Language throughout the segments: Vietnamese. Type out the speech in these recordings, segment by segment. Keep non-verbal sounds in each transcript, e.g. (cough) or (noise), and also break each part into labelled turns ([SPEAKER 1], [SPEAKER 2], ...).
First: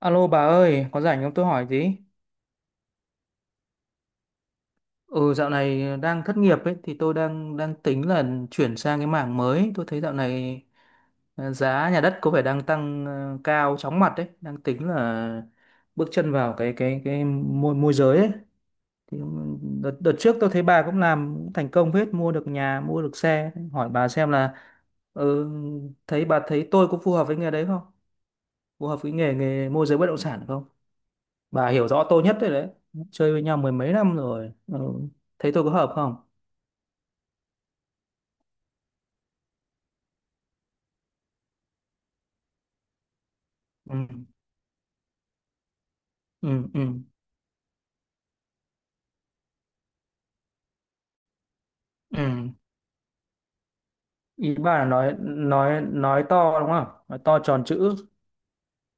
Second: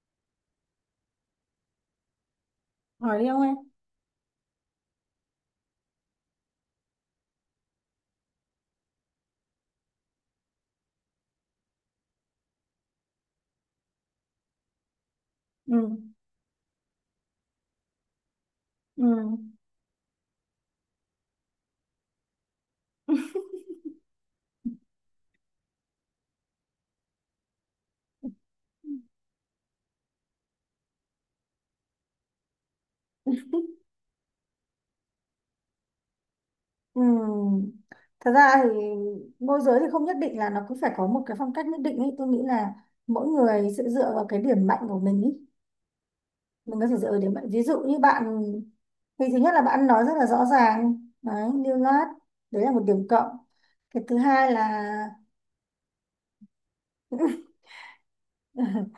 [SPEAKER 1] Alo bà ơi, có rảnh không tôi hỏi tí?
[SPEAKER 2] Hỏi đi ông em.
[SPEAKER 1] Ừ, dạo này đang thất nghiệp ấy thì tôi đang đang tính là chuyển sang cái mảng mới. Tôi thấy dạo này giá nhà đất có vẻ đang tăng cao chóng mặt đấy, đang tính là
[SPEAKER 2] Ừ,
[SPEAKER 1] bước chân vào cái môi môi giới ấy.
[SPEAKER 2] ừ,
[SPEAKER 1] Thì ừ, đợt trước tôi thấy bà cũng làm cũng thành công hết, mua được nhà, mua được xe. Hỏi bà xem là ừ, thấy bà thấy tôi có phù hợp với nghề đấy không? Phù hợp với nghề nghề môi giới bất động sản không? Bà hiểu rõ tôi nhất đấy đấy, chơi với nhau mười mấy năm rồi, ừ. Thấy tôi có hợp không?
[SPEAKER 2] ừ. Thật ra thì môi giới thì không nhất định là nó cứ phải có một cái phong cách nhất định ấy, tôi nghĩ là mỗi người sẽ
[SPEAKER 1] Ừ.
[SPEAKER 2] dựa vào cái điểm mạnh của mình ý.
[SPEAKER 1] Ừ.
[SPEAKER 2] Mình
[SPEAKER 1] Ừ.
[SPEAKER 2] có thể dựa vào điểm mạnh, ví dụ như bạn thì thứ nhất là bạn nói rất là rõ ràng đấy, lưu loát.
[SPEAKER 1] Ừ.
[SPEAKER 2] Đấy là một điểm cộng. Cái thứ hai
[SPEAKER 1] Ý
[SPEAKER 2] là
[SPEAKER 1] bà là nói to đúng không, nói to tròn chữ?
[SPEAKER 2] (laughs) (laughs)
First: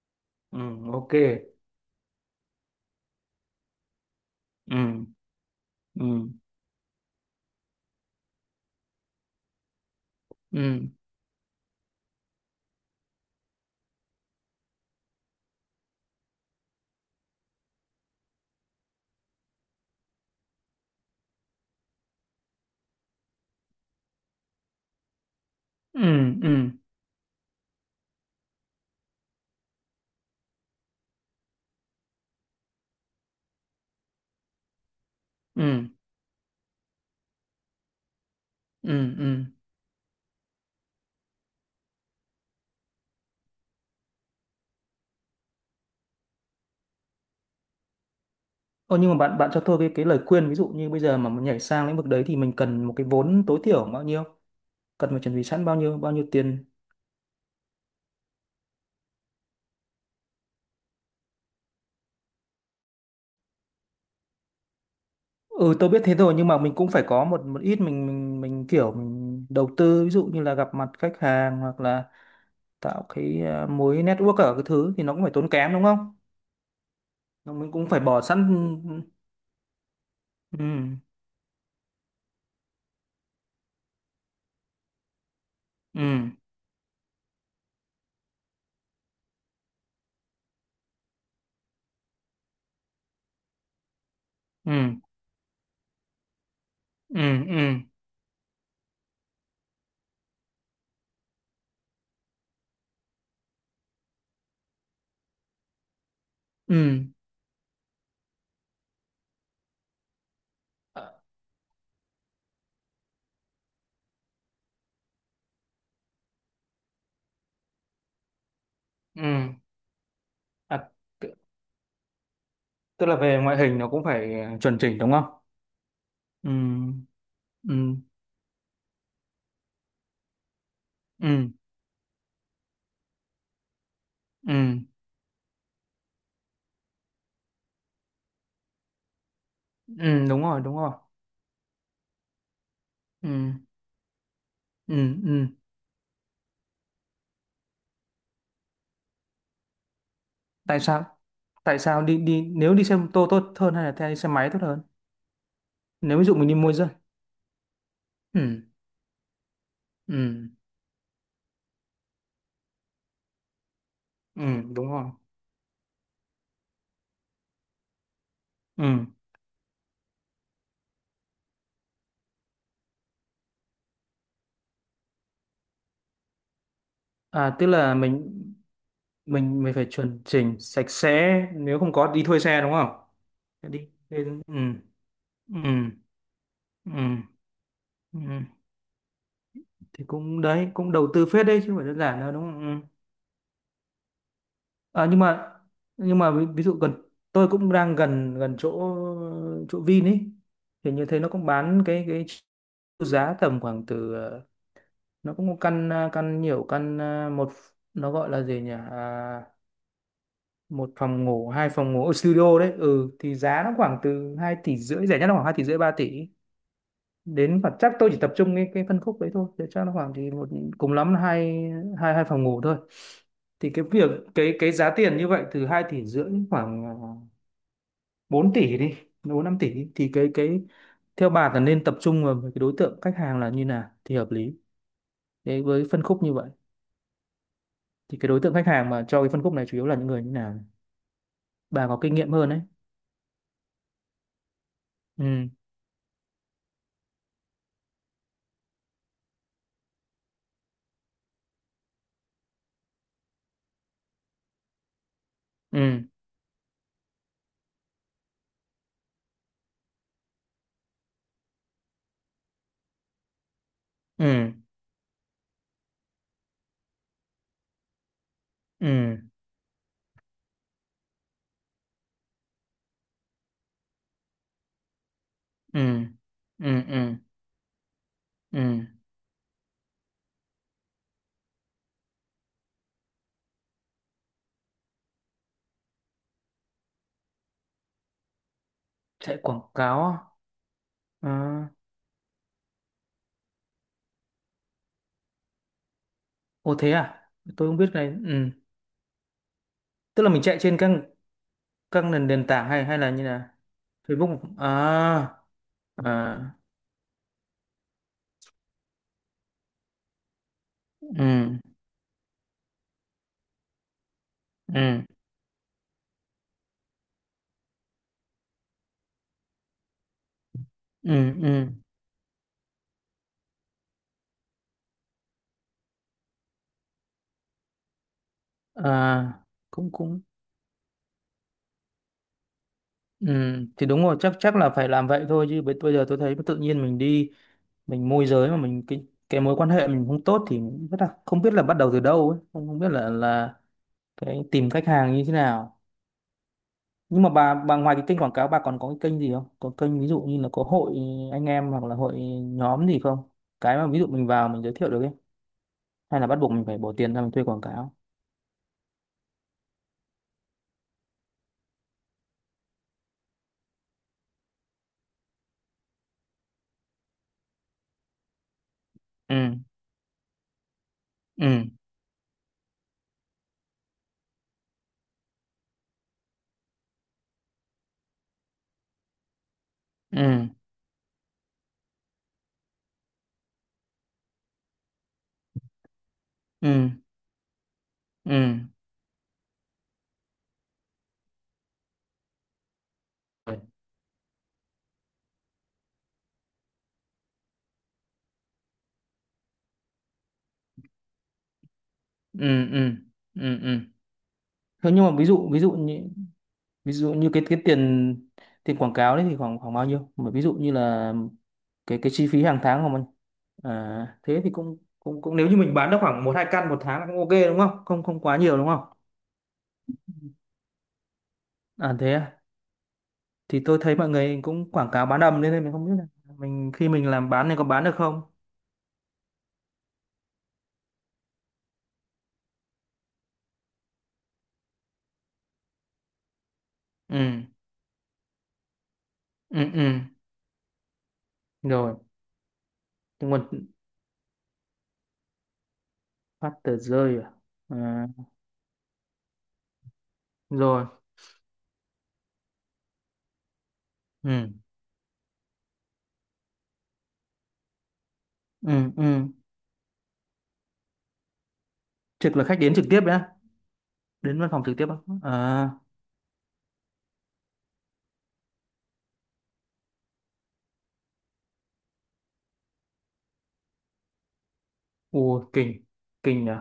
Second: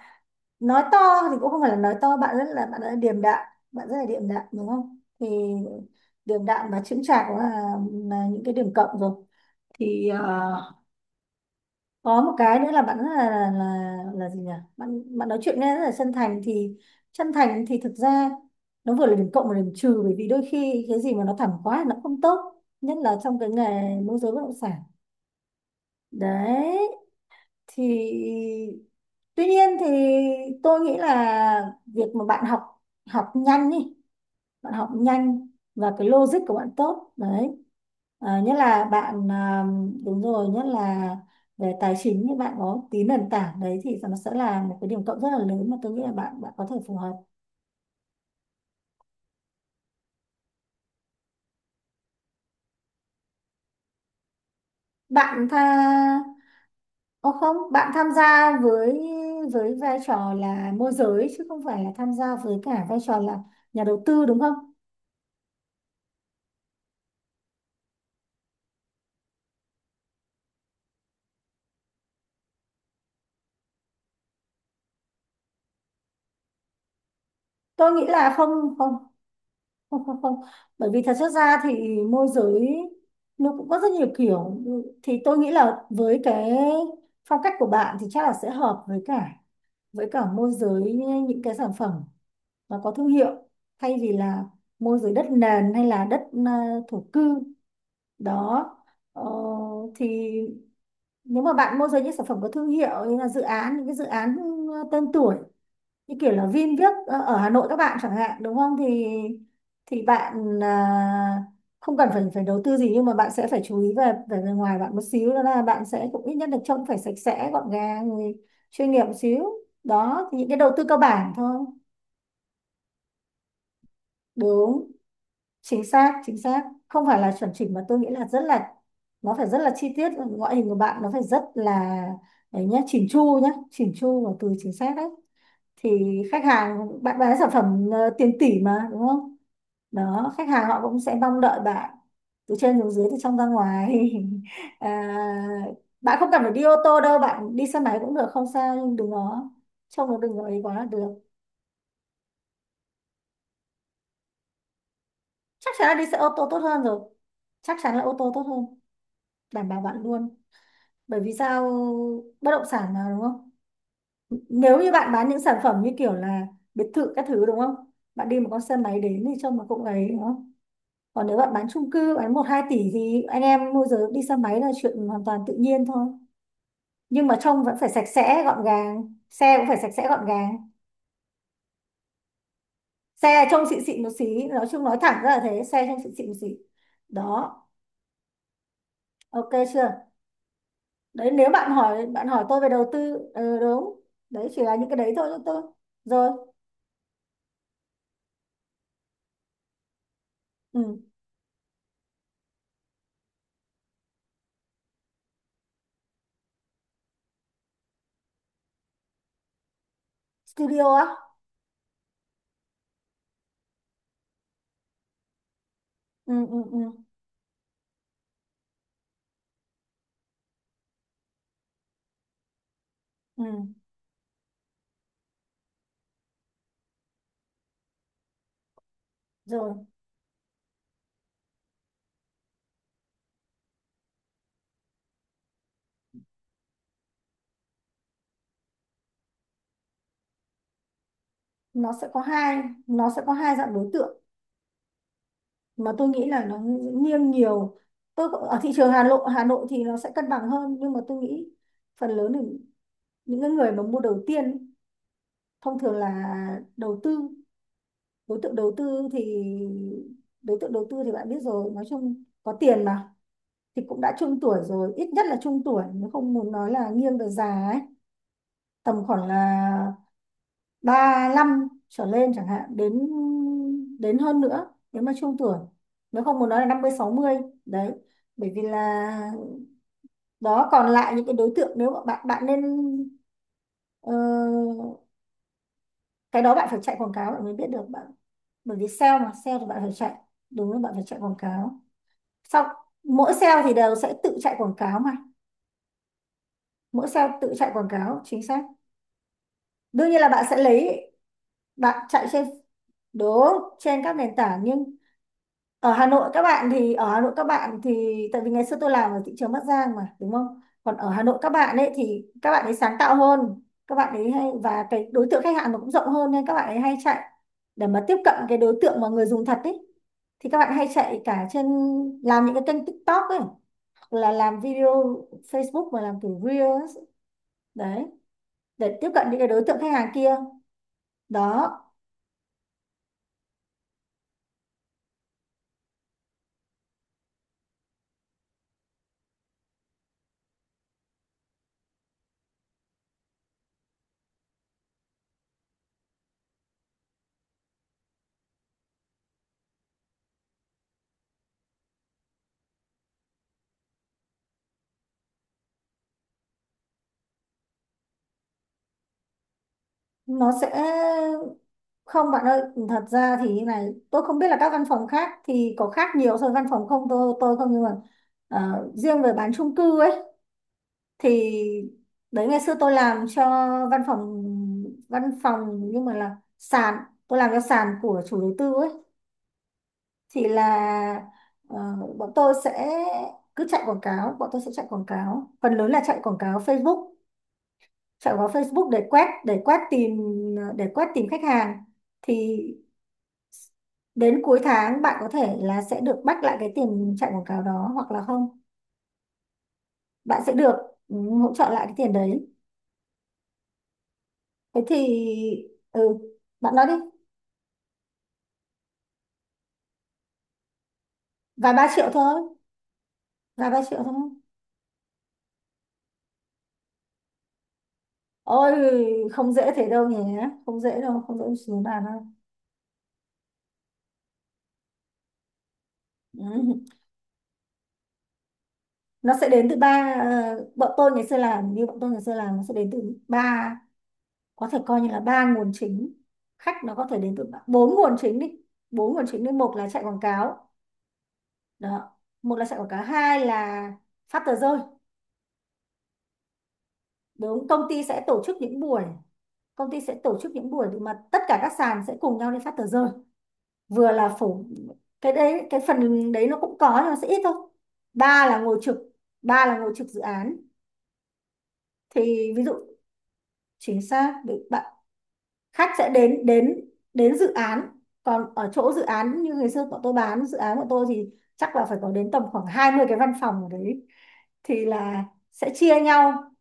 [SPEAKER 1] Ừ.
[SPEAKER 2] nói to.
[SPEAKER 1] Ok.
[SPEAKER 2] Thì cũng không phải là nói to, bạn rất là điềm đạm, đúng không?
[SPEAKER 1] Ừ.
[SPEAKER 2] Thì
[SPEAKER 1] Ừ.
[SPEAKER 2] điềm đạm và chững chạc cũng là những cái điểm cộng rồi. thì ờ,
[SPEAKER 1] Ừ.
[SPEAKER 2] có một cái nữa là bạn rất là gì nhỉ? Bạn bạn nói chuyện nghe rất là chân thành thì thực ra nó vừa là điểm cộng và điểm trừ, bởi vì đôi khi cái gì mà nó thẳng quá thì nó không tốt, nhất là trong cái nghề môi giới bất động sản.
[SPEAKER 1] Ừ. Ừ.
[SPEAKER 2] Đấy. Thì tuy nhiên thì tôi nghĩ là việc mà bạn học học nhanh đi, bạn học nhanh,
[SPEAKER 1] Ừ.
[SPEAKER 2] và cái logic của bạn tốt đấy. À, nhất là
[SPEAKER 1] Ừ.
[SPEAKER 2] bạn,
[SPEAKER 1] Ừ.
[SPEAKER 2] à, đúng rồi, nhất là về tài chính thì bạn có tí nền tảng đấy thì nó sẽ là một cái điểm cộng rất là lớn, mà tôi nghĩ là bạn bạn có thể phù hợp.
[SPEAKER 1] Ô, nhưng mà bạn bạn cho tôi cái lời khuyên, ví dụ như bây giờ mà muốn nhảy sang lĩnh vực đấy thì mình cần một cái vốn tối thiểu bao nhiêu, cần phải chuẩn bị
[SPEAKER 2] Bạn tha
[SPEAKER 1] sẵn bao nhiêu tiền?
[SPEAKER 2] Ô không, bạn tham gia với vai trò là môi giới chứ không phải là tham gia với cả vai trò là nhà đầu tư, đúng không?
[SPEAKER 1] Ừ, tôi biết thế rồi, nhưng mà mình cũng phải có một một ít, mình kiểu mình đầu tư, ví dụ như là gặp mặt khách hàng hoặc là tạo cái mối network ở cái thứ, thì nó cũng phải tốn kém đúng không? Nó- Mình cũng
[SPEAKER 2] Tôi
[SPEAKER 1] phải
[SPEAKER 2] nghĩ
[SPEAKER 1] bỏ
[SPEAKER 2] là không,
[SPEAKER 1] sẵn.
[SPEAKER 2] không, không, không, không,
[SPEAKER 1] Ừ.
[SPEAKER 2] bởi vì thật chất ra thì môi giới nó cũng có rất nhiều kiểu. Thì tôi nghĩ là
[SPEAKER 1] Ừ.
[SPEAKER 2] với cái phong cách của bạn thì chắc là sẽ hợp với cả môi giới những cái sản phẩm nó có thương hiệu, thay vì là
[SPEAKER 1] Ừ.
[SPEAKER 2] môi giới đất nền hay là đất, à, thổ
[SPEAKER 1] Ừ.
[SPEAKER 2] cư.
[SPEAKER 1] Ừ. Ừ.
[SPEAKER 2] Đó. ờ, thì nếu mà bạn môi giới những sản phẩm có thương hiệu như là dự án, những cái dự án, tên tuổi, như kiểu là Vin viết,
[SPEAKER 1] ừ.
[SPEAKER 2] ở Hà Nội các bạn chẳng hạn, đúng không, thì bạn,
[SPEAKER 1] à,
[SPEAKER 2] à, không cần phải phải đầu tư gì, nhưng mà bạn sẽ phải chú ý về về bề ngoài bạn một xíu, đó là bạn sẽ cũng ít nhất được trông phải sạch sẽ gọn gàng rồi, chuyên nghiệp một xíu.
[SPEAKER 1] ừ.
[SPEAKER 2] Đó, thì những cái đầu
[SPEAKER 1] à,
[SPEAKER 2] tư cơ bản
[SPEAKER 1] t-
[SPEAKER 2] thôi.
[SPEAKER 1] Tức là về ngoại hình nó cũng phải chuẩn
[SPEAKER 2] Đúng,
[SPEAKER 1] chỉnh đúng không?
[SPEAKER 2] chính xác, chính
[SPEAKER 1] Ừ.
[SPEAKER 2] xác. Không phải là chuẩn chỉnh
[SPEAKER 1] Ừ.
[SPEAKER 2] mà tôi nghĩ là rất là, nó phải rất là chi tiết, ngoại hình của bạn nó phải rất
[SPEAKER 1] Ừ.
[SPEAKER 2] là, đấy, nhá, chỉn chu nhá, chỉn chu và từ
[SPEAKER 1] Ừ.
[SPEAKER 2] chính xác đấy. Thì khách hàng, bạn bán sản phẩm, tiền tỷ mà, đúng không?
[SPEAKER 1] Ừ
[SPEAKER 2] Đó,
[SPEAKER 1] đúng
[SPEAKER 2] khách
[SPEAKER 1] rồi
[SPEAKER 2] hàng
[SPEAKER 1] đúng
[SPEAKER 2] họ
[SPEAKER 1] rồi.
[SPEAKER 2] cũng sẽ mong đợi bạn từ trên xuống dưới, từ
[SPEAKER 1] Ừ.
[SPEAKER 2] trong ra ngoài. (laughs)
[SPEAKER 1] Ừ.
[SPEAKER 2] À,
[SPEAKER 1] Ừ. Ừ.
[SPEAKER 2] bạn không cần phải đi ô tô đâu, bạn đi xe máy cũng được, không sao, nhưng đừng có trông nó, đừng có ấy quá
[SPEAKER 1] Tại
[SPEAKER 2] là
[SPEAKER 1] sao,
[SPEAKER 2] được.
[SPEAKER 1] đi đi nếu đi xe mô tô tốt hơn hay là theo đi xe máy tốt hơn?
[SPEAKER 2] Chắc chắn là đi xe
[SPEAKER 1] Nếu ví
[SPEAKER 2] ô
[SPEAKER 1] dụ
[SPEAKER 2] tô
[SPEAKER 1] mình đi
[SPEAKER 2] tốt
[SPEAKER 1] mua
[SPEAKER 2] hơn
[SPEAKER 1] dân.
[SPEAKER 2] rồi, chắc chắn là ô tô tốt
[SPEAKER 1] Ừ.
[SPEAKER 2] hơn, đảm bảo bạn luôn.
[SPEAKER 1] Ừ.
[SPEAKER 2] Bởi vì sao? Bất động sản mà, đúng không?
[SPEAKER 1] Ừ
[SPEAKER 2] Nếu
[SPEAKER 1] đúng
[SPEAKER 2] như
[SPEAKER 1] rồi.
[SPEAKER 2] bạn bán những sản phẩm như kiểu là biệt thự các thứ, đúng không, bạn đi một con xe máy
[SPEAKER 1] Ừ.
[SPEAKER 2] đến thì trông nó cũng ấy, đúng không? Còn nếu bạn bán chung cư, bán một hai tỷ, thì anh em môi giới đi xe máy là chuyện hoàn toàn tự nhiên thôi, nhưng mà
[SPEAKER 1] À,
[SPEAKER 2] trông
[SPEAKER 1] tức
[SPEAKER 2] vẫn phải
[SPEAKER 1] là
[SPEAKER 2] sạch
[SPEAKER 1] mình
[SPEAKER 2] sẽ gọn gàng, xe
[SPEAKER 1] mình
[SPEAKER 2] cũng
[SPEAKER 1] mình
[SPEAKER 2] phải
[SPEAKER 1] phải
[SPEAKER 2] sạch sẽ
[SPEAKER 1] chuẩn
[SPEAKER 2] gọn gàng.
[SPEAKER 1] chỉnh sạch sẽ, nếu không có đi thuê xe đúng không?
[SPEAKER 2] Xe trông xịn xịn một xí,
[SPEAKER 1] Ừ.
[SPEAKER 2] nói chung nói thẳng ra là thế, xe
[SPEAKER 1] Ừ.
[SPEAKER 2] trông xịn xịn một xí.
[SPEAKER 1] Ừ.
[SPEAKER 2] Đó.
[SPEAKER 1] Ừ.
[SPEAKER 2] Ok, chưa?
[SPEAKER 1] Thì cũng đấy, cũng đầu tư
[SPEAKER 2] Đấy,
[SPEAKER 1] phết
[SPEAKER 2] nếu
[SPEAKER 1] đấy chứ
[SPEAKER 2] bạn
[SPEAKER 1] không phải đơn
[SPEAKER 2] hỏi,
[SPEAKER 1] giản
[SPEAKER 2] bạn
[SPEAKER 1] đâu, đúng
[SPEAKER 2] hỏi tôi về
[SPEAKER 1] không? Ừ.
[SPEAKER 2] đầu tư, ừ, đúng, đấy chỉ là những cái
[SPEAKER 1] À,
[SPEAKER 2] đấy thôi cho tôi.
[SPEAKER 1] nhưng mà
[SPEAKER 2] Rồi.
[SPEAKER 1] ví dụ gần, tôi cũng đang gần gần chỗ chỗ Vin ấy. Thì
[SPEAKER 2] Ừ.
[SPEAKER 1] như thế nó cũng bán cái giá tầm khoảng từ nó cũng có căn căn, nhiều căn một, nó gọi là gì nhỉ,
[SPEAKER 2] Studio
[SPEAKER 1] một
[SPEAKER 2] á.
[SPEAKER 1] phòng ngủ hai phòng ngủ ở studio đấy. Ừ thì giá nó khoảng từ 2,5 tỷ, rẻ nhất là khoảng 2,5 tỷ 3 tỷ
[SPEAKER 2] Ừ, ừ, ừ.
[SPEAKER 1] đến, và chắc tôi chỉ tập trung cái phân khúc đấy thôi, thì chắc nó khoảng thì một, cùng lắm là hai hai 2 phòng ngủ thôi.
[SPEAKER 2] Ừ.
[SPEAKER 1] Thì cái việc, cái giá tiền như vậy từ 2,5 tỷ khoảng 4 tỷ đi, 4-5 tỷ
[SPEAKER 2] Rồi.
[SPEAKER 1] đi. Thì cái theo bà là nên tập trung vào cái đối tượng khách hàng là như nào thì hợp lý đấy, với phân khúc như vậy thì cái đối tượng khách hàng mà cho cái phân khúc này chủ yếu là những người như nào? Bà
[SPEAKER 2] nó
[SPEAKER 1] có
[SPEAKER 2] sẽ
[SPEAKER 1] kinh
[SPEAKER 2] có
[SPEAKER 1] nghiệm hơn đấy.
[SPEAKER 2] hai nó sẽ có hai dạng đối tượng
[SPEAKER 1] Ừ.
[SPEAKER 2] mà tôi nghĩ là nó nghiêng nhiều. Ở thị trường Hà Nội thì nó sẽ cân bằng hơn, nhưng mà tôi nghĩ phần lớn là những cái người mà mua đầu tiên ấy, thông thường
[SPEAKER 1] Ừ.
[SPEAKER 2] là đầu tư. Đối tượng đầu tư thì đối tượng đầu tư thì bạn biết rồi, nói chung có tiền mà, thì cũng đã trung
[SPEAKER 1] Ừ.
[SPEAKER 2] tuổi rồi, ít nhất là trung tuổi, nếu không muốn nói là nghiêng về già ấy, tầm
[SPEAKER 1] Ừ.
[SPEAKER 2] khoảng là 35 trở lên chẳng hạn, đến đến hơn nữa nếu mà trung tuổi,
[SPEAKER 1] Ừ.
[SPEAKER 2] nếu không muốn nói là
[SPEAKER 1] Ừ.
[SPEAKER 2] năm mươi sáu
[SPEAKER 1] Ừ.
[SPEAKER 2] mươi. Đấy. Bởi
[SPEAKER 1] Ừ.
[SPEAKER 2] vì là, đó, còn lại những cái đối tượng, nếu mà bạn bạn nên, ờ, cái đó bạn phải chạy quảng cáo bạn mới biết được bạn. Bởi vì sale mà,
[SPEAKER 1] Chạy
[SPEAKER 2] sale
[SPEAKER 1] quảng
[SPEAKER 2] thì bạn phải
[SPEAKER 1] cáo
[SPEAKER 2] chạy.
[SPEAKER 1] à?
[SPEAKER 2] Đúng là bạn phải chạy quảng
[SPEAKER 1] À.
[SPEAKER 2] cáo. Sau mỗi sale thì đều sẽ tự chạy quảng cáo mà,
[SPEAKER 1] Ô thế
[SPEAKER 2] mỗi
[SPEAKER 1] à?
[SPEAKER 2] sale tự
[SPEAKER 1] Tôi
[SPEAKER 2] chạy
[SPEAKER 1] không
[SPEAKER 2] quảng
[SPEAKER 1] biết cái này,
[SPEAKER 2] cáo, chính
[SPEAKER 1] ừ.
[SPEAKER 2] xác. Đương nhiên
[SPEAKER 1] Tức
[SPEAKER 2] là
[SPEAKER 1] là mình
[SPEAKER 2] bạn sẽ
[SPEAKER 1] chạy trên
[SPEAKER 2] lấy,
[SPEAKER 1] các
[SPEAKER 2] bạn
[SPEAKER 1] nền
[SPEAKER 2] chạy trên,
[SPEAKER 1] nền tảng hay hay là như
[SPEAKER 2] đúng,
[SPEAKER 1] là
[SPEAKER 2] trên các nền
[SPEAKER 1] Facebook
[SPEAKER 2] tảng. Nhưng
[SPEAKER 1] à?
[SPEAKER 2] ở
[SPEAKER 1] À.
[SPEAKER 2] Hà Nội các bạn thì ở Hà Nội các bạn thì tại vì ngày xưa tôi làm ở thị trường Bắc Giang mà, đúng không, còn ở Hà
[SPEAKER 1] Ừ.
[SPEAKER 2] Nội các bạn ấy thì các bạn ấy sáng tạo hơn, các bạn ấy hay, và
[SPEAKER 1] Ừ.
[SPEAKER 2] cái đối tượng khách hàng nó cũng rộng hơn nên các bạn ấy hay chạy để mà tiếp cận cái đối tượng mà người dùng thật ấy. Thì các bạn hay chạy
[SPEAKER 1] Ừ.
[SPEAKER 2] cả trên,
[SPEAKER 1] Ừ.
[SPEAKER 2] làm những cái kênh TikTok ấy, hoặc là làm video Facebook mà làm kiểu Reels ấy. Đấy, để tiếp cận
[SPEAKER 1] À,
[SPEAKER 2] những cái đối tượng
[SPEAKER 1] cũng
[SPEAKER 2] khách hàng
[SPEAKER 1] cũng.
[SPEAKER 2] kia. Đó,
[SPEAKER 1] Ừ, thì đúng rồi, chắc chắc là phải làm vậy thôi, chứ bây bây giờ tôi thấy tự nhiên mình đi, mình môi giới mà mình cái mối quan hệ mình không tốt thì rất là không biết là bắt đầu từ đâu ấy, không không biết là cái tìm khách hàng như thế nào. Nhưng mà bà ngoài cái kênh quảng cáo, bà còn có cái kênh gì không, có kênh ví dụ như là có hội anh em hoặc là hội nhóm gì không, cái mà ví dụ mình vào mình giới thiệu được ấy, hay là bắt buộc mình phải bỏ tiền ra mình thuê quảng cáo?
[SPEAKER 2] nó sẽ. Không bạn ơi, thật ra thì như này, tôi không biết là các văn phòng khác thì có khác nhiều so với văn phòng không, tôi tôi không, nhưng mà, riêng về
[SPEAKER 1] Ừ.
[SPEAKER 2] bán chung cư ấy,
[SPEAKER 1] Ừ.
[SPEAKER 2] thì đấy, ngày xưa tôi làm cho văn phòng, văn phòng nhưng mà là sàn, tôi làm cho sàn của chủ đầu tư ấy.
[SPEAKER 1] Ừ.
[SPEAKER 2] Thì là, ờ, bọn tôi sẽ cứ chạy quảng cáo, bọn tôi sẽ chạy quảng cáo, phần lớn là chạy quảng cáo
[SPEAKER 1] Ừ.
[SPEAKER 2] Facebook,
[SPEAKER 1] Ừ.
[SPEAKER 2] chạy quảng cáo
[SPEAKER 1] Ừ.
[SPEAKER 2] Facebook để quét tìm khách hàng. Thì đến cuối tháng bạn có thể là sẽ được back lại cái tiền chạy quảng cáo đó, hoặc là không, bạn sẽ được, ừ, hỗ trợ lại cái tiền đấy.
[SPEAKER 1] Ừ. Ừ. Ừ.
[SPEAKER 2] Thế
[SPEAKER 1] Thế
[SPEAKER 2] thì,
[SPEAKER 1] nhưng mà ví dụ
[SPEAKER 2] ừ,
[SPEAKER 1] như,
[SPEAKER 2] bạn nói đi.
[SPEAKER 1] ví dụ như cái tiền tiền quảng cáo đấy thì khoảng khoảng bao nhiêu? Mà ví dụ như là
[SPEAKER 2] Vài ba triệu
[SPEAKER 1] cái chi
[SPEAKER 2] thôi,
[SPEAKER 1] phí hàng tháng của mình.
[SPEAKER 2] vài ba triệu thôi.
[SPEAKER 1] À, thế thì cũng cũng cũng, nếu như mình bán được khoảng 1-2 căn một tháng là cũng ok đúng không? Không quá nhiều đúng
[SPEAKER 2] Ôi,
[SPEAKER 1] không?
[SPEAKER 2] không dễ thế đâu nhỉ, không dễ đâu, không dễ xuống
[SPEAKER 1] À
[SPEAKER 2] bàn
[SPEAKER 1] thế
[SPEAKER 2] đâu.
[SPEAKER 1] à? Thì tôi thấy mọi người cũng quảng cáo bán đầm nên là mình không biết là
[SPEAKER 2] (laughs)
[SPEAKER 1] mình
[SPEAKER 2] Ừ.
[SPEAKER 1] khi mình làm bán này có bán được không?
[SPEAKER 2] Nó sẽ đến từ ba, bọn tôi ngày xưa làm, như bọn tôi ngày xưa làm, nó sẽ đến từ ba, có thể coi như là ba nguồn chính, khách nó có thể đến từ
[SPEAKER 1] Ừ.
[SPEAKER 2] ba- bốn nguồn chính đi bốn nguồn chính đi.
[SPEAKER 1] Ừ.
[SPEAKER 2] Một là
[SPEAKER 1] Ừ.
[SPEAKER 2] chạy quảng cáo.
[SPEAKER 1] Rồi.
[SPEAKER 2] Đó. Một là chạy quảng cáo,
[SPEAKER 1] Nhưng mà
[SPEAKER 2] hai là phát tờ rơi.
[SPEAKER 1] phát tờ rơi à?
[SPEAKER 2] Đúng, công ty
[SPEAKER 1] À.
[SPEAKER 2] sẽ tổ chức những buổi, công ty sẽ tổ chức những
[SPEAKER 1] Rồi.
[SPEAKER 2] buổi mà tất cả các sàn sẽ cùng nhau đi phát tờ rơi. Vừa là
[SPEAKER 1] Ừ.
[SPEAKER 2] phổ, cái đấy cái phần đấy nó cũng có nhưng mà sẽ ít thôi. Ba là ngồi
[SPEAKER 1] Ừ.
[SPEAKER 2] trực,
[SPEAKER 1] Ừ.
[SPEAKER 2] ba là ngồi trực dự án.
[SPEAKER 1] Trực là
[SPEAKER 2] Thì
[SPEAKER 1] khách
[SPEAKER 2] ví dụ,
[SPEAKER 1] đến trực tiếp đấy á?
[SPEAKER 2] chính xác,
[SPEAKER 1] Đến văn phòng trực tiếp
[SPEAKER 2] bạn,
[SPEAKER 1] á? À.
[SPEAKER 2] khách sẽ đến đến đến dự án. Còn ở chỗ dự án, như ngày xưa bọn tôi bán dự án của tôi, thì chắc là phải có đến tầm khoảng 20 cái văn phòng ở đấy. Thì là
[SPEAKER 1] Ồ,
[SPEAKER 2] sẽ
[SPEAKER 1] kinh,
[SPEAKER 2] chia
[SPEAKER 1] kinh
[SPEAKER 2] nhau.
[SPEAKER 1] nhỉ.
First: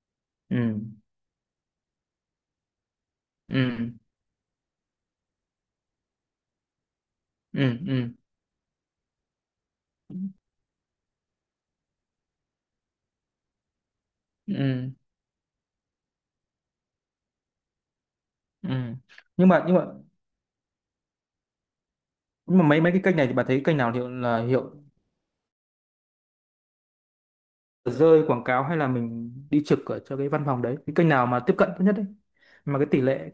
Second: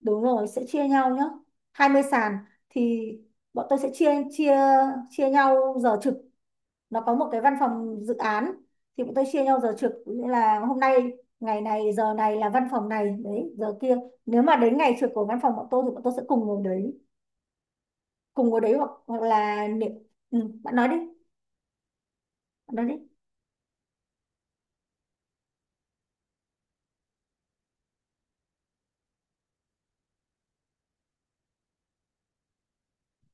[SPEAKER 2] Đúng rồi, sẽ
[SPEAKER 1] Ừ.
[SPEAKER 2] chia nhau nhá. Hai mươi sàn, thì bọn tôi sẽ
[SPEAKER 1] Ừ.
[SPEAKER 2] chia chia chia nhau giờ trực. Nó có một cái văn
[SPEAKER 1] Ừ.
[SPEAKER 2] phòng
[SPEAKER 1] Ừ.
[SPEAKER 2] dự án, thì bọn tôi chia nhau giờ trực, nghĩa là hôm nay, ngày này giờ này là văn phòng này đấy, giờ kia. Nếu mà đến
[SPEAKER 1] Ừ.
[SPEAKER 2] ngày trực của văn phòng bọn tôi thì bọn tôi sẽ cùng ngồi đấy, cùng ngồi
[SPEAKER 1] Ừ.
[SPEAKER 2] đấy, hoặc, hoặc
[SPEAKER 1] Nhưng mà
[SPEAKER 2] là nếu, ừ, bạn nói đi, bạn
[SPEAKER 1] mấy mấy
[SPEAKER 2] nói
[SPEAKER 1] cái
[SPEAKER 2] đi.
[SPEAKER 1] kênh này thì bạn thấy kênh nào hiệu là hiệu, rơi quảng cáo hay là mình đi trực ở cho cái văn phòng đấy, cái kênh nào mà tiếp cận tốt nhất đấy, mà cái tỷ lệ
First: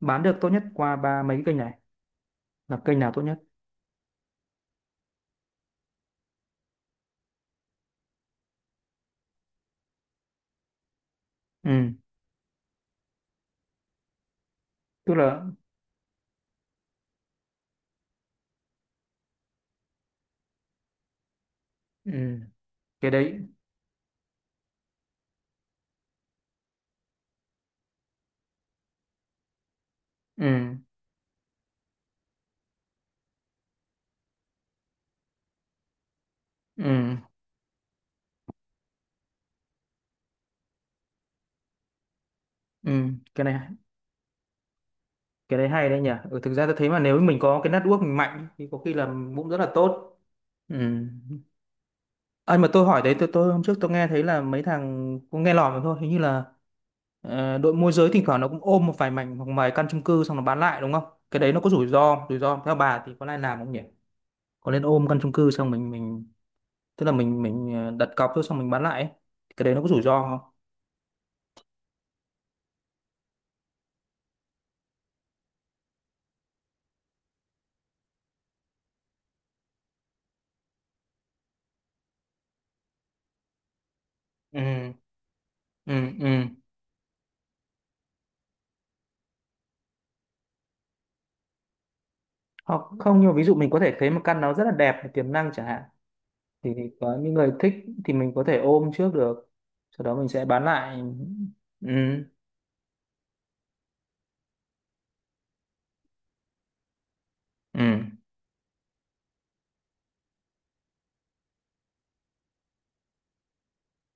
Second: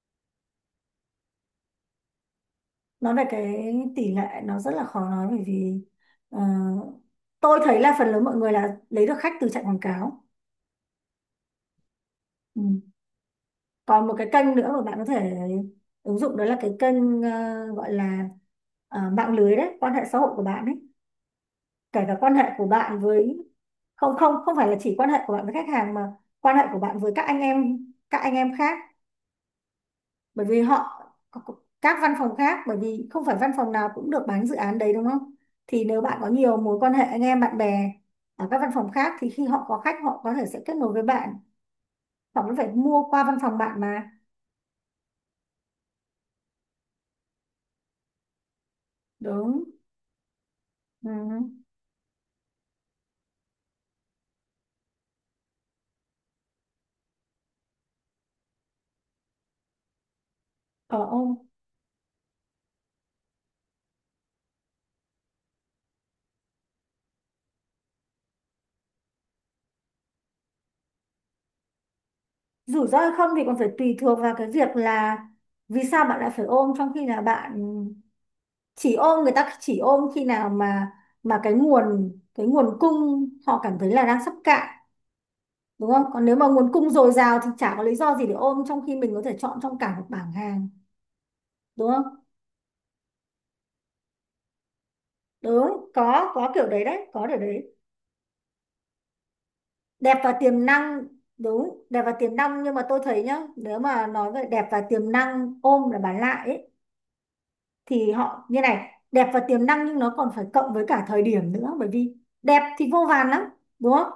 [SPEAKER 1] bán được tốt nhất qua ba mấy cái kênh này là kênh nào
[SPEAKER 2] Nói
[SPEAKER 1] tốt
[SPEAKER 2] về
[SPEAKER 1] nhất?
[SPEAKER 2] cái tỷ lệ nó rất là khó nói, bởi vì, ờ, tôi thấy là phần lớn mọi người là lấy được khách từ chạy quảng cáo.
[SPEAKER 1] Ừ.
[SPEAKER 2] Ừ. Còn một cái kênh nữa mà bạn có
[SPEAKER 1] Tức
[SPEAKER 2] thể
[SPEAKER 1] là.
[SPEAKER 2] ứng dụng, đó là cái kênh, gọi là, mạng lưới đấy, quan hệ xã hội của bạn ấy, kể
[SPEAKER 1] Ừ.
[SPEAKER 2] cả quan hệ của bạn
[SPEAKER 1] Cái
[SPEAKER 2] với,
[SPEAKER 1] đấy.
[SPEAKER 2] không, không, không phải là chỉ quan hệ của bạn với khách hàng, mà quan hệ của bạn với các anh em, các anh em khác. Bởi vì
[SPEAKER 1] Ừ.
[SPEAKER 2] họ, các văn phòng khác, bởi vì không phải văn phòng nào cũng được bán dự án đấy, đúng không. Thì nếu bạn có nhiều mối quan hệ
[SPEAKER 1] Ừ.
[SPEAKER 2] anh em bạn bè ở các văn phòng khác, thì khi họ có khách họ có thể sẽ kết nối với bạn, họ vẫn phải
[SPEAKER 1] Ừ.
[SPEAKER 2] mua qua văn
[SPEAKER 1] Cái
[SPEAKER 2] phòng
[SPEAKER 1] này,
[SPEAKER 2] bạn mà.
[SPEAKER 1] cái đấy hay đấy nhỉ. Ừ, thực ra tôi thấy mà nếu mình có cái network mình mạnh thì có khi là cũng rất
[SPEAKER 2] Đúng.
[SPEAKER 1] là tốt. Ừ.
[SPEAKER 2] Ừ.
[SPEAKER 1] Anh mà tôi hỏi đấy, tôi hôm trước tôi nghe thấy là mấy thằng, cũng nghe lỏm thôi, hình như là đội môi giới thỉnh thoảng nó cũng ôm một vài mảnh hoặc vài căn chung cư xong nó bán lại đúng
[SPEAKER 2] Ờ,
[SPEAKER 1] không? Cái
[SPEAKER 2] ô,
[SPEAKER 1] đấy nó có rủi ro, rủi ro theo bà thì có nên làm không nhỉ, có nên ôm căn chung cư xong mình, tức là mình đặt cọc thôi xong mình bán lại ấy. Cái đấy nó có rủi ro không?
[SPEAKER 2] rủi ro hay không thì còn phải tùy thuộc vào cái việc là vì sao bạn lại phải ôm, trong khi là bạn chỉ ôm, người ta chỉ ôm khi nào mà cái nguồn cung họ cảm thấy là đang sắp cạn,
[SPEAKER 1] Ừ.
[SPEAKER 2] đúng
[SPEAKER 1] Ừ.
[SPEAKER 2] không. Còn
[SPEAKER 1] Ừ.
[SPEAKER 2] nếu mà nguồn cung dồi dào thì chả có lý do gì để ôm, trong khi mình có thể chọn trong cả một bảng hàng, đúng không.
[SPEAKER 1] Hoặc không, nhưng mà ví dụ mình có thể thấy một căn nó rất là đẹp tiềm năng chẳng hạn,
[SPEAKER 2] Đúng, có có kiểu
[SPEAKER 1] thì
[SPEAKER 2] đấy đấy
[SPEAKER 1] có
[SPEAKER 2] có
[SPEAKER 1] những
[SPEAKER 2] kiểu
[SPEAKER 1] người thích,
[SPEAKER 2] đấy
[SPEAKER 1] thì mình có thể ôm trước được, sau đó
[SPEAKER 2] Đẹp
[SPEAKER 1] mình
[SPEAKER 2] và
[SPEAKER 1] sẽ bán
[SPEAKER 2] tiềm
[SPEAKER 1] lại.
[SPEAKER 2] năng. Đúng,
[SPEAKER 1] Ừ.
[SPEAKER 2] đẹp và tiềm năng, nhưng mà tôi thấy nhá, nếu mà nói về đẹp và tiềm năng, ôm là bán lại ấy,
[SPEAKER 1] Ừ.
[SPEAKER 2] thì họ như này, đẹp và tiềm năng nhưng nó còn phải cộng với cả thời điểm nữa, bởi vì đẹp thì vô vàn lắm, đúng không?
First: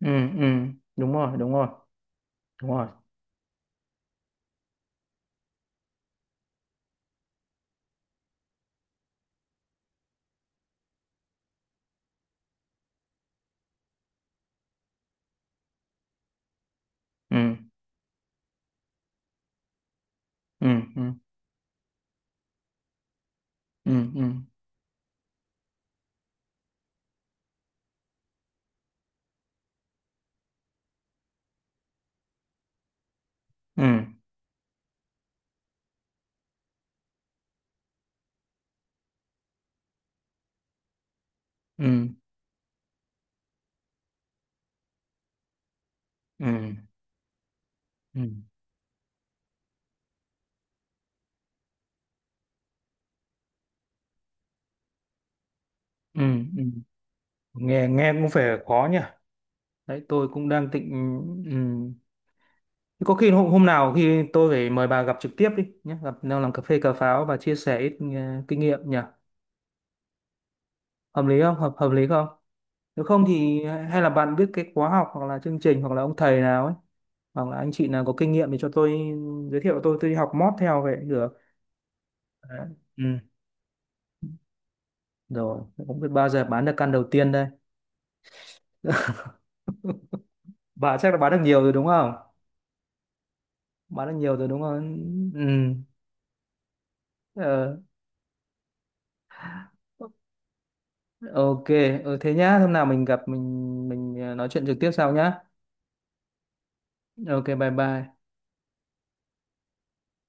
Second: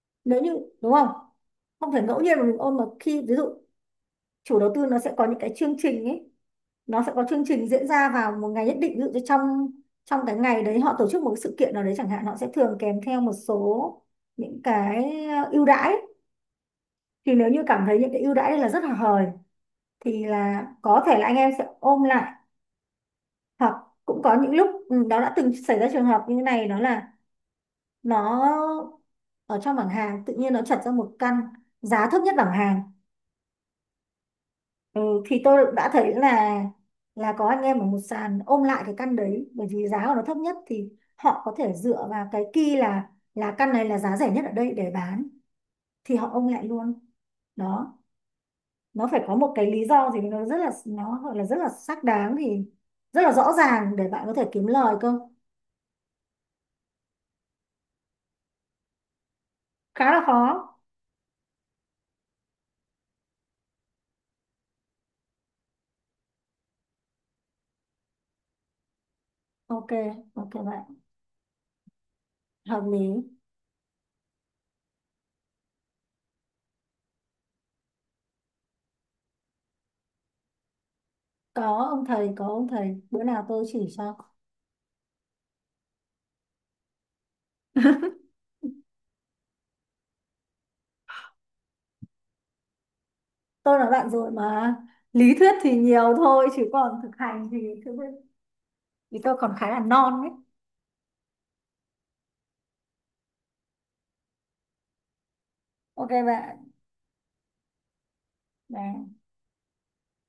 [SPEAKER 1] Ừ.
[SPEAKER 2] Nếu
[SPEAKER 1] Ừ
[SPEAKER 2] như, đúng không,
[SPEAKER 1] đúng rồi đúng rồi
[SPEAKER 2] không phải ngẫu nhiên mà mình
[SPEAKER 1] đúng
[SPEAKER 2] ôm, mà
[SPEAKER 1] rồi.
[SPEAKER 2] khi ví dụ chủ đầu tư nó sẽ có những cái chương trình ấy, nó sẽ có chương trình diễn ra vào một ngày nhất định, ví dụ như trong, trong cái ngày đấy họ tổ chức một cái sự kiện nào đấy chẳng hạn, họ sẽ thường kèm theo một số những cái, ưu đãi. Thì nếu
[SPEAKER 1] Ừ.
[SPEAKER 2] như cảm thấy những cái ưu đãi này là rất là hời thì là
[SPEAKER 1] Ừ.
[SPEAKER 2] có
[SPEAKER 1] Ừ.
[SPEAKER 2] thể là anh em sẽ ôm lại. Hoặc
[SPEAKER 1] Ừ.
[SPEAKER 2] cũng
[SPEAKER 1] Ừ.
[SPEAKER 2] có những lúc, ừ, đó, đã từng xảy ra trường hợp như thế này, đó là nó, ở trong bảng hàng tự nhiên nó chật ra một căn giá thấp nhất bảng hàng,
[SPEAKER 1] Ừ.
[SPEAKER 2] ừ, thì tôi đã thấy là có anh em ở một sàn ôm lại cái căn đấy, bởi vì giá của nó thấp nhất, thì họ có thể dựa
[SPEAKER 1] Ừ.
[SPEAKER 2] vào cái key là căn này là giá rẻ nhất ở đây để bán, thì họ ôm
[SPEAKER 1] Ừ.
[SPEAKER 2] lại luôn. Đó,
[SPEAKER 1] Ừ.
[SPEAKER 2] nó phải có một cái lý do gì nó rất là, nó gọi là rất là xác đáng, thì rất là rõ ràng, để bạn có thể kiếm lời cơ.
[SPEAKER 1] Ừ. Ừ. Nghe, nghe cũng phải khó nhỉ, đấy
[SPEAKER 2] Khá là
[SPEAKER 1] tôi cũng
[SPEAKER 2] khó.
[SPEAKER 1] đang tịnh. Ừ. Thế có khi hôm nào khi tôi phải mời bà gặp trực tiếp đi nhé, gặp nào làm cà phê cà pháo và chia sẻ ít kinh nghiệm nhỉ?
[SPEAKER 2] Ok, ok bạn.
[SPEAKER 1] Hợp lý không, hợp hợp lý không?
[SPEAKER 2] Hợp
[SPEAKER 1] Nếu không
[SPEAKER 2] lý.
[SPEAKER 1] thì hay là bạn biết cái khóa học hoặc là chương trình hoặc là ông thầy nào ấy, hoặc là anh chị nào có kinh nghiệm thì cho tôi ừ, giới thiệu, tôi đi học mót theo vậy cũng được.
[SPEAKER 2] Có ông thầy, có
[SPEAKER 1] Đấy.
[SPEAKER 2] ông thầy,
[SPEAKER 1] Ừ.
[SPEAKER 2] bữa nào tôi chỉ cho.
[SPEAKER 1] Rồi, không biết bao giờ bán được căn đầu tiên đây. Bà chắc là bán được nhiều rồi đúng không?
[SPEAKER 2] Tôi là
[SPEAKER 1] Bán
[SPEAKER 2] bạn
[SPEAKER 1] được
[SPEAKER 2] rồi
[SPEAKER 1] nhiều rồi đúng
[SPEAKER 2] mà.
[SPEAKER 1] không?
[SPEAKER 2] Lý
[SPEAKER 1] Ừ.
[SPEAKER 2] thuyết thì nhiều thôi, chứ còn thực hành thì,
[SPEAKER 1] Ờ,
[SPEAKER 2] thực, thì tôi còn khá là non đấy.
[SPEAKER 1] ok, ừ, thế nhá. Hôm nào gặp mình nói chuyện trực tiếp sau nhá.
[SPEAKER 2] Ok bạn.
[SPEAKER 1] Ok, bye bye.
[SPEAKER 2] Đấy.